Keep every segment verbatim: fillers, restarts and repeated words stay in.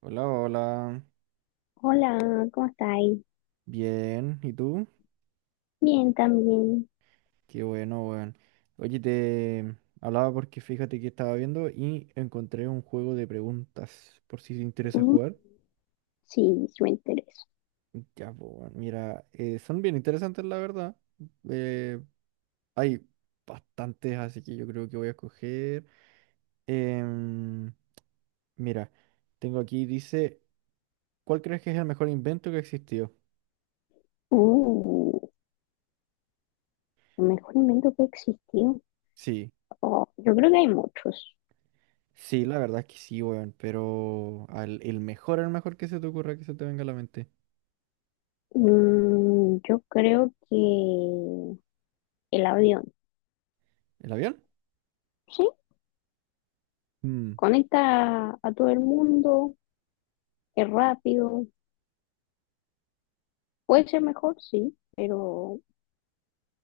Hola, hola. Hola, ¿cómo estáis? Bien, ¿y tú? Bien, también. Qué bueno, weón. Oye, te hablaba porque fíjate que estaba viendo y encontré un juego de preguntas, por si te interesa Mm, jugar. sí, sí me interesa. Ya, pues, weón, mira, eh, son bien interesantes, la verdad. Eh, Hay bastantes, así que yo creo que voy a escoger. em, Mira, tengo aquí, dice, ¿cuál crees que es el mejor invento que existió? Uh, el mejor invento que existió. Sí. Oh, yo creo que hay muchos. Sí, la verdad es que sí, weón, pero al, el mejor, el mejor que se te ocurra que se te venga a la mente. Mm, yo creo que el avión, ¿El avión? ¿sí? Mm. Conecta a todo el mundo, es rápido. Puede ser mejor, sí, pero,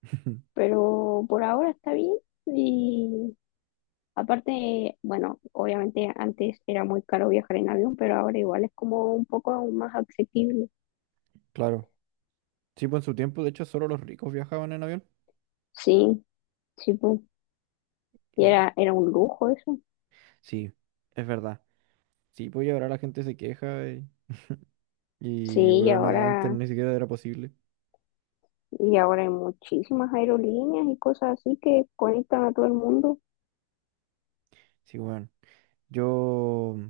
pero por ahora está bien. Y aparte, bueno, obviamente antes era muy caro viajar en avión, pero ahora igual es como un poco más accesible. Claro. Sí, pues en su tiempo, de hecho, solo los ricos viajaban en avión. Sí, sí, pu. Y Y- era, era un lujo eso. Sí, es verdad. Sí, pues y ahora la gente se queja eh, y, Sí, y weón, a- antes ahora, ni siquiera era posible. y ahora hay muchísimas aerolíneas y cosas así que conectan a todo el mundo. Sí, weón. Yo, mm,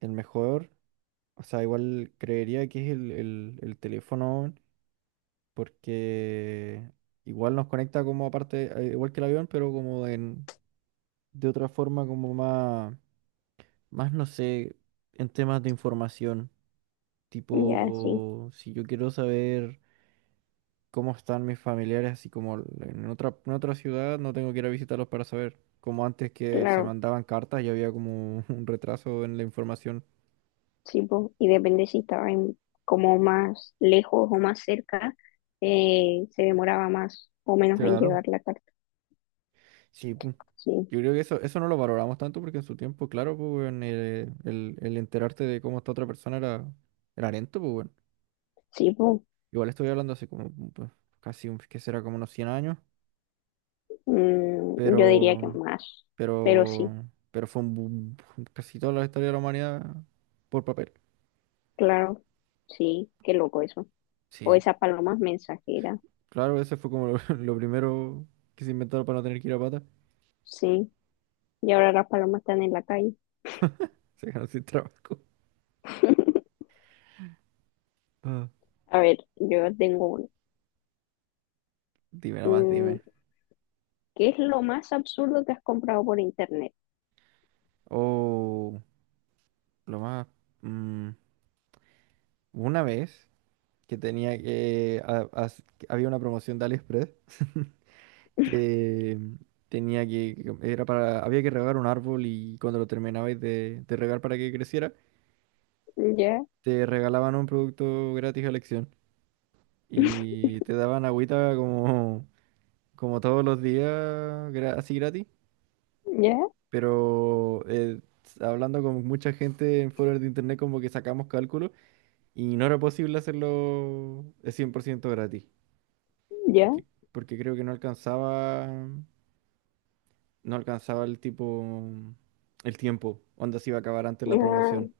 el mejor, o sea, igual creería que es el, el, el teléfono, weón, porque igual nos conecta como aparte, eh, igual que el avión, pero como en de otra forma como más, más no sé, en temas de información. Ya, sí, Tipo, si yo quiero saber cómo están mis familiares, así como l- en otra, en otra ciudad, no tengo que ir a visitarlos para saber. Como antes que se claro, mandaban cartas y había como un retraso en la información. sí, pu. Y depende si estaba en- como más lejos o más cerca, eh, se demoraba más o menos en Claro, llegar la carta. sí, pu. Sí, Yo creo que eso, eso no lo valoramos tanto porque en su tiempo, claro, pues, weón, eh, el, el enterarte de cómo está otra persona era, era lento, pues, weón. sí, pu. Igual estoy hablando hace como pues, casi, un- que será como unos cien años. Mm, yo diría que Pero, más, pero pero, sí, pero fue un boom, casi toda la historia de la humanidad por papel. claro, sí, qué loco eso. O Sí, esas palomas mensajeras, claro, ese fue como lo, lo primero que se inventaron para no tener que ir a pata. sí. Y ahora las palomas están en la calle. Se quedaron sin trabajo. Ah. A ver, yo tengo uno. Dime nomás, Mm, dime. ¿Qué es lo más absurdo que has comprado por internet? O lo más, mm, una vez que tenía que... a- as- que había una promoción de AliExpress. que tenía que... Era para, Había que regar un árbol y cuando lo terminabais de, de regar para que creciera, ¿Ya? te regalaban un producto gratis a elección y te daban agüita como, como todos los días, gra- así gratis, ¿Ya? pero eh, hablando con mucha gente en foros de internet como que sacamos cálculos y no era posible hacerlo de cien por ciento gratis, ¿Ya? porque, porque creo que no alcanzaba, no alcanzaba el tipo, el tiempo, onda se iba a acabar antes la promoción. Ah,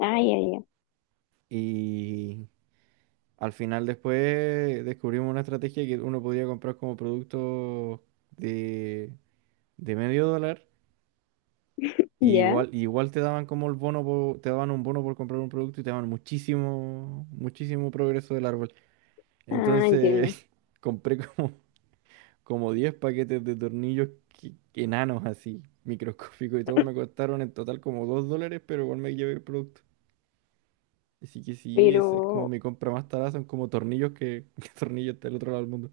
ah, ya, ya. Y Al final después descubrimos una estrategia, que uno podía comprar como producto de, de medio dólar, y ¿Ya? igual, igual te daban como el bono, por- te daban un bono por comprar un producto y te daban muchísimo, muchísimo progreso del árbol. Ah, entiendo. Entonces compré como, como, diez paquetes de tornillos, que- enanos así, microscópicos, y todos me costaron en total como dos dólares, pero igual me llevé el producto. Así que sí, esa es como Pero, mi compra más tarada, son como tornillos que, que tornillos del otro lado del mundo.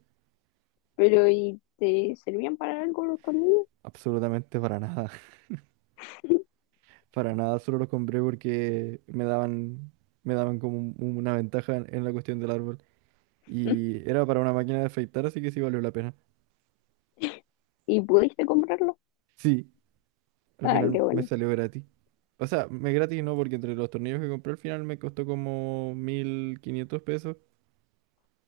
pero, ¿y te servían para algo los tornillos? Absolutamente para nada. Para nada, solo lo compré porque me daban, me daban como un- una ventaja en, en la cuestión del árbol. Y era para una máquina de afeitar, así que sí valió la pena. ¿Y pudiste comprarlo? Sí, al Ah, qué final me bueno. salió gratis. O sea, me gratis no, porque entre los tornillos que compré al final me costó como mil quinientos pesos,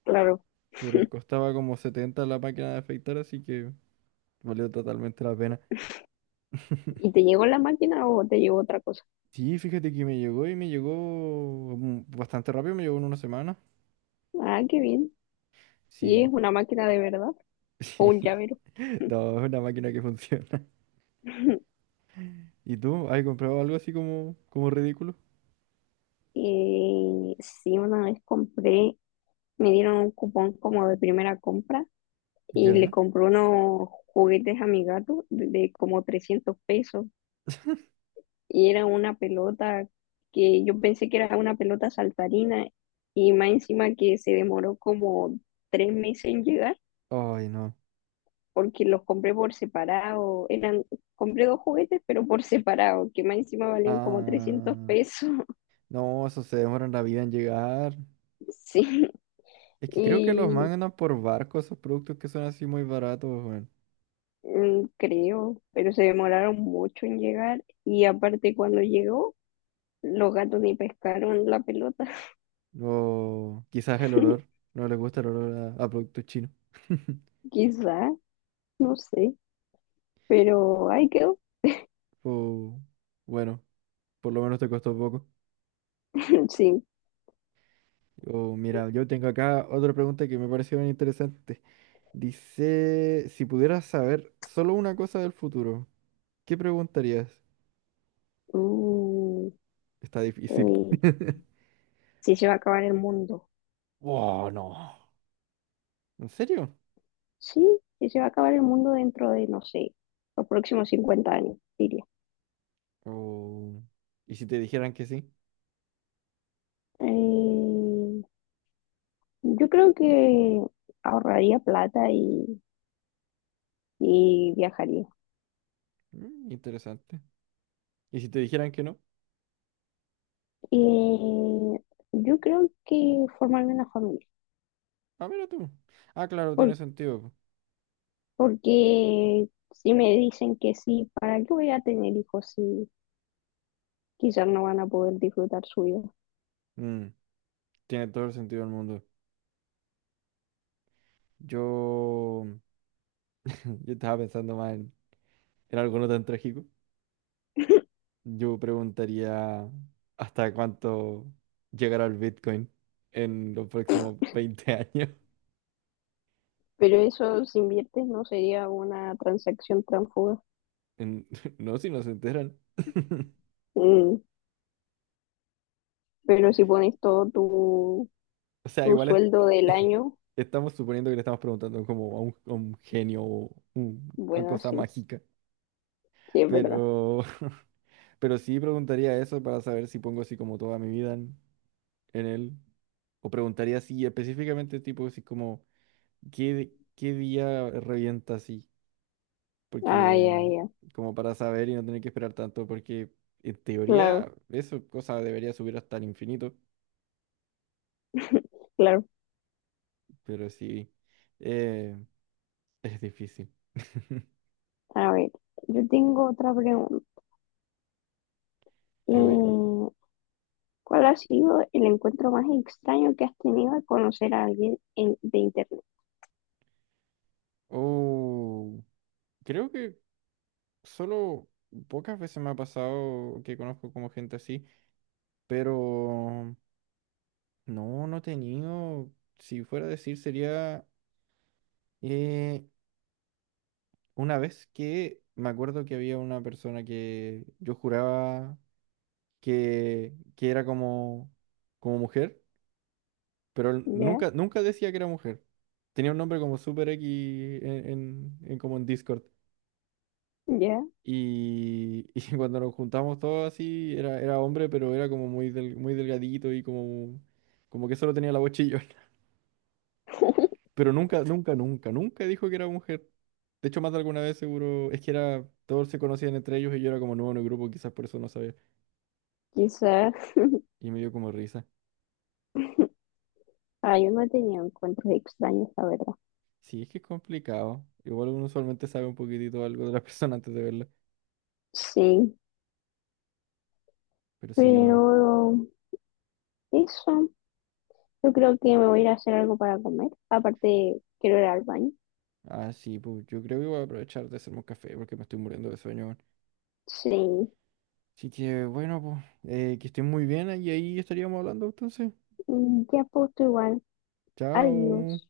Claro. pero costaba como setenta la máquina de afeitar, así que valió totalmente la pena. ¿Y te llegó la máquina o te llegó otra cosa? Sí, fíjate que me llegó y me llegó mm, bastante rápido, me llegó en una semana. Ah, qué bien. ¿Y es Sí, una máquina de verdad? ¿O un sí. llavero? No, es una máquina que funciona. ¿Y tú? ¿Has comprado algo así como, como ridículo? Eh, sí, una vez compré, me dieron un cupón como de primera compra y le Ya. compré unos juguetes a mi gato de, de como trescientos pesos, y era una pelota que yo pensé que era una pelota saltarina, y más encima que se demoró como tres meses en llegar Ay, no. porque los compré por separado. Eran, compré dos juguetes pero por separado, que más encima valían como trescientos Ah, pesos, no, eso se demoran la vida en llegar. Sí, Es que creo que los y mandan por barco esos productos que son así muy baratos, weón. mm, creo, pero se demoraron mucho en llegar, y aparte cuando llegó, los gatos ni pescaron la pelota. O quizás el olor. No les gusta el olor a, a productos chinos. Quizá, no sé, pero ahí quedó. O bueno, por lo menos te costó poco. Sí. O mira, yo tengo acá otra pregunta que me pareció bien interesante. Dice, si pudieras saber solo una cosa del futuro, ¿Qué preguntarías? Mm, Está difícil. eh, sí se va a acabar el mundo. Oh, no. ¿En serio? Sí, sí se va a acabar el mundo dentro de, no sé, los próximos cincuenta años, diría. Oh, ¿Y si te dijeran que sí? Eh, yo creo que ahorraría plata y, y viajaría. Mm, interesante. ¿Y si te dijeran que no? Eh, yo creo que formarme una familia, Ah, mira tú. Ah, claro, tiene por- sentido. po. porque si me dicen que sí, ¿para qué voy a tener hijos si quizás no van a poder disfrutar su vida? Mm, tiene todo el sentido del mundo. Yo... Yo estaba pensando más en, en algo no tan trágico. Yo preguntaría hasta cuánto llegará el Bitcoin en los próximos veinte años. Pero eso si inviertes no sería una transacción transfuga. En- No, si no se enteran. Mm, pero si pones todo tu, O sea, tu igual es- sueldo del año, estamos suponiendo que le estamos preguntando como a un, a un, genio o un- una bueno, cosa sí, mágica. sí es verdad. Pero, pero sí preguntaría eso para saber si pongo así como toda mi vida en, en él. O preguntaría si específicamente tipo así como qué, qué día revienta así. Ay, Porque ay, ay, como para saber y no tener que esperar tanto. Porque en claro, teoría eso cosa debería subir hasta el infinito. claro. Pero sí, eh, es difícil. A ver, yo tengo otra pregunta. Te oigo. Eh, ¿Cuál ha sido el encuentro más extraño que has tenido al conocer a alguien en- de internet? Oh, creo que solo pocas veces me ha pasado que conozco como gente así, pero no, no he tenido, si fuera a decir, sería eh, una vez que me acuerdo que había una persona que yo juraba que, que era como, como mujer, pero él Ya, nunca, nunca decía que era mujer. Tenía un nombre como Super X en, en- en- como en Discord. ya, Y, y cuando nos juntamos todos así, era, era hombre, pero era como muy, del- muy delgadito y como, como que solo tenía la voz chillona. Pero nunca, nunca, nunca, nunca dijo que era mujer. De hecho, más de alguna vez seguro, es que era, todos se conocían entre ellos y yo era como nuevo en el grupo, quizás por eso no sabía. quizás. Y me dio como risa. Ah, yo no he tenido encuentros extraños, la verdad. Sí, es que es complicado. Igual uno usualmente sabe un poquitito algo de la persona antes de verla. Sí, Pero sí, bueno. pero eso, yo creo que me voy a ir a hacer algo para comer. Aparte, quiero ir al baño. Ah, sí, pues yo creo que voy a aprovechar de hacerme un café porque me estoy muriendo de sueño, Sí, Así que bueno, pues, eh, que estén muy bien y ahí estaríamos hablando entonces. Mm, ya pues tú igual. Chao. Adiós.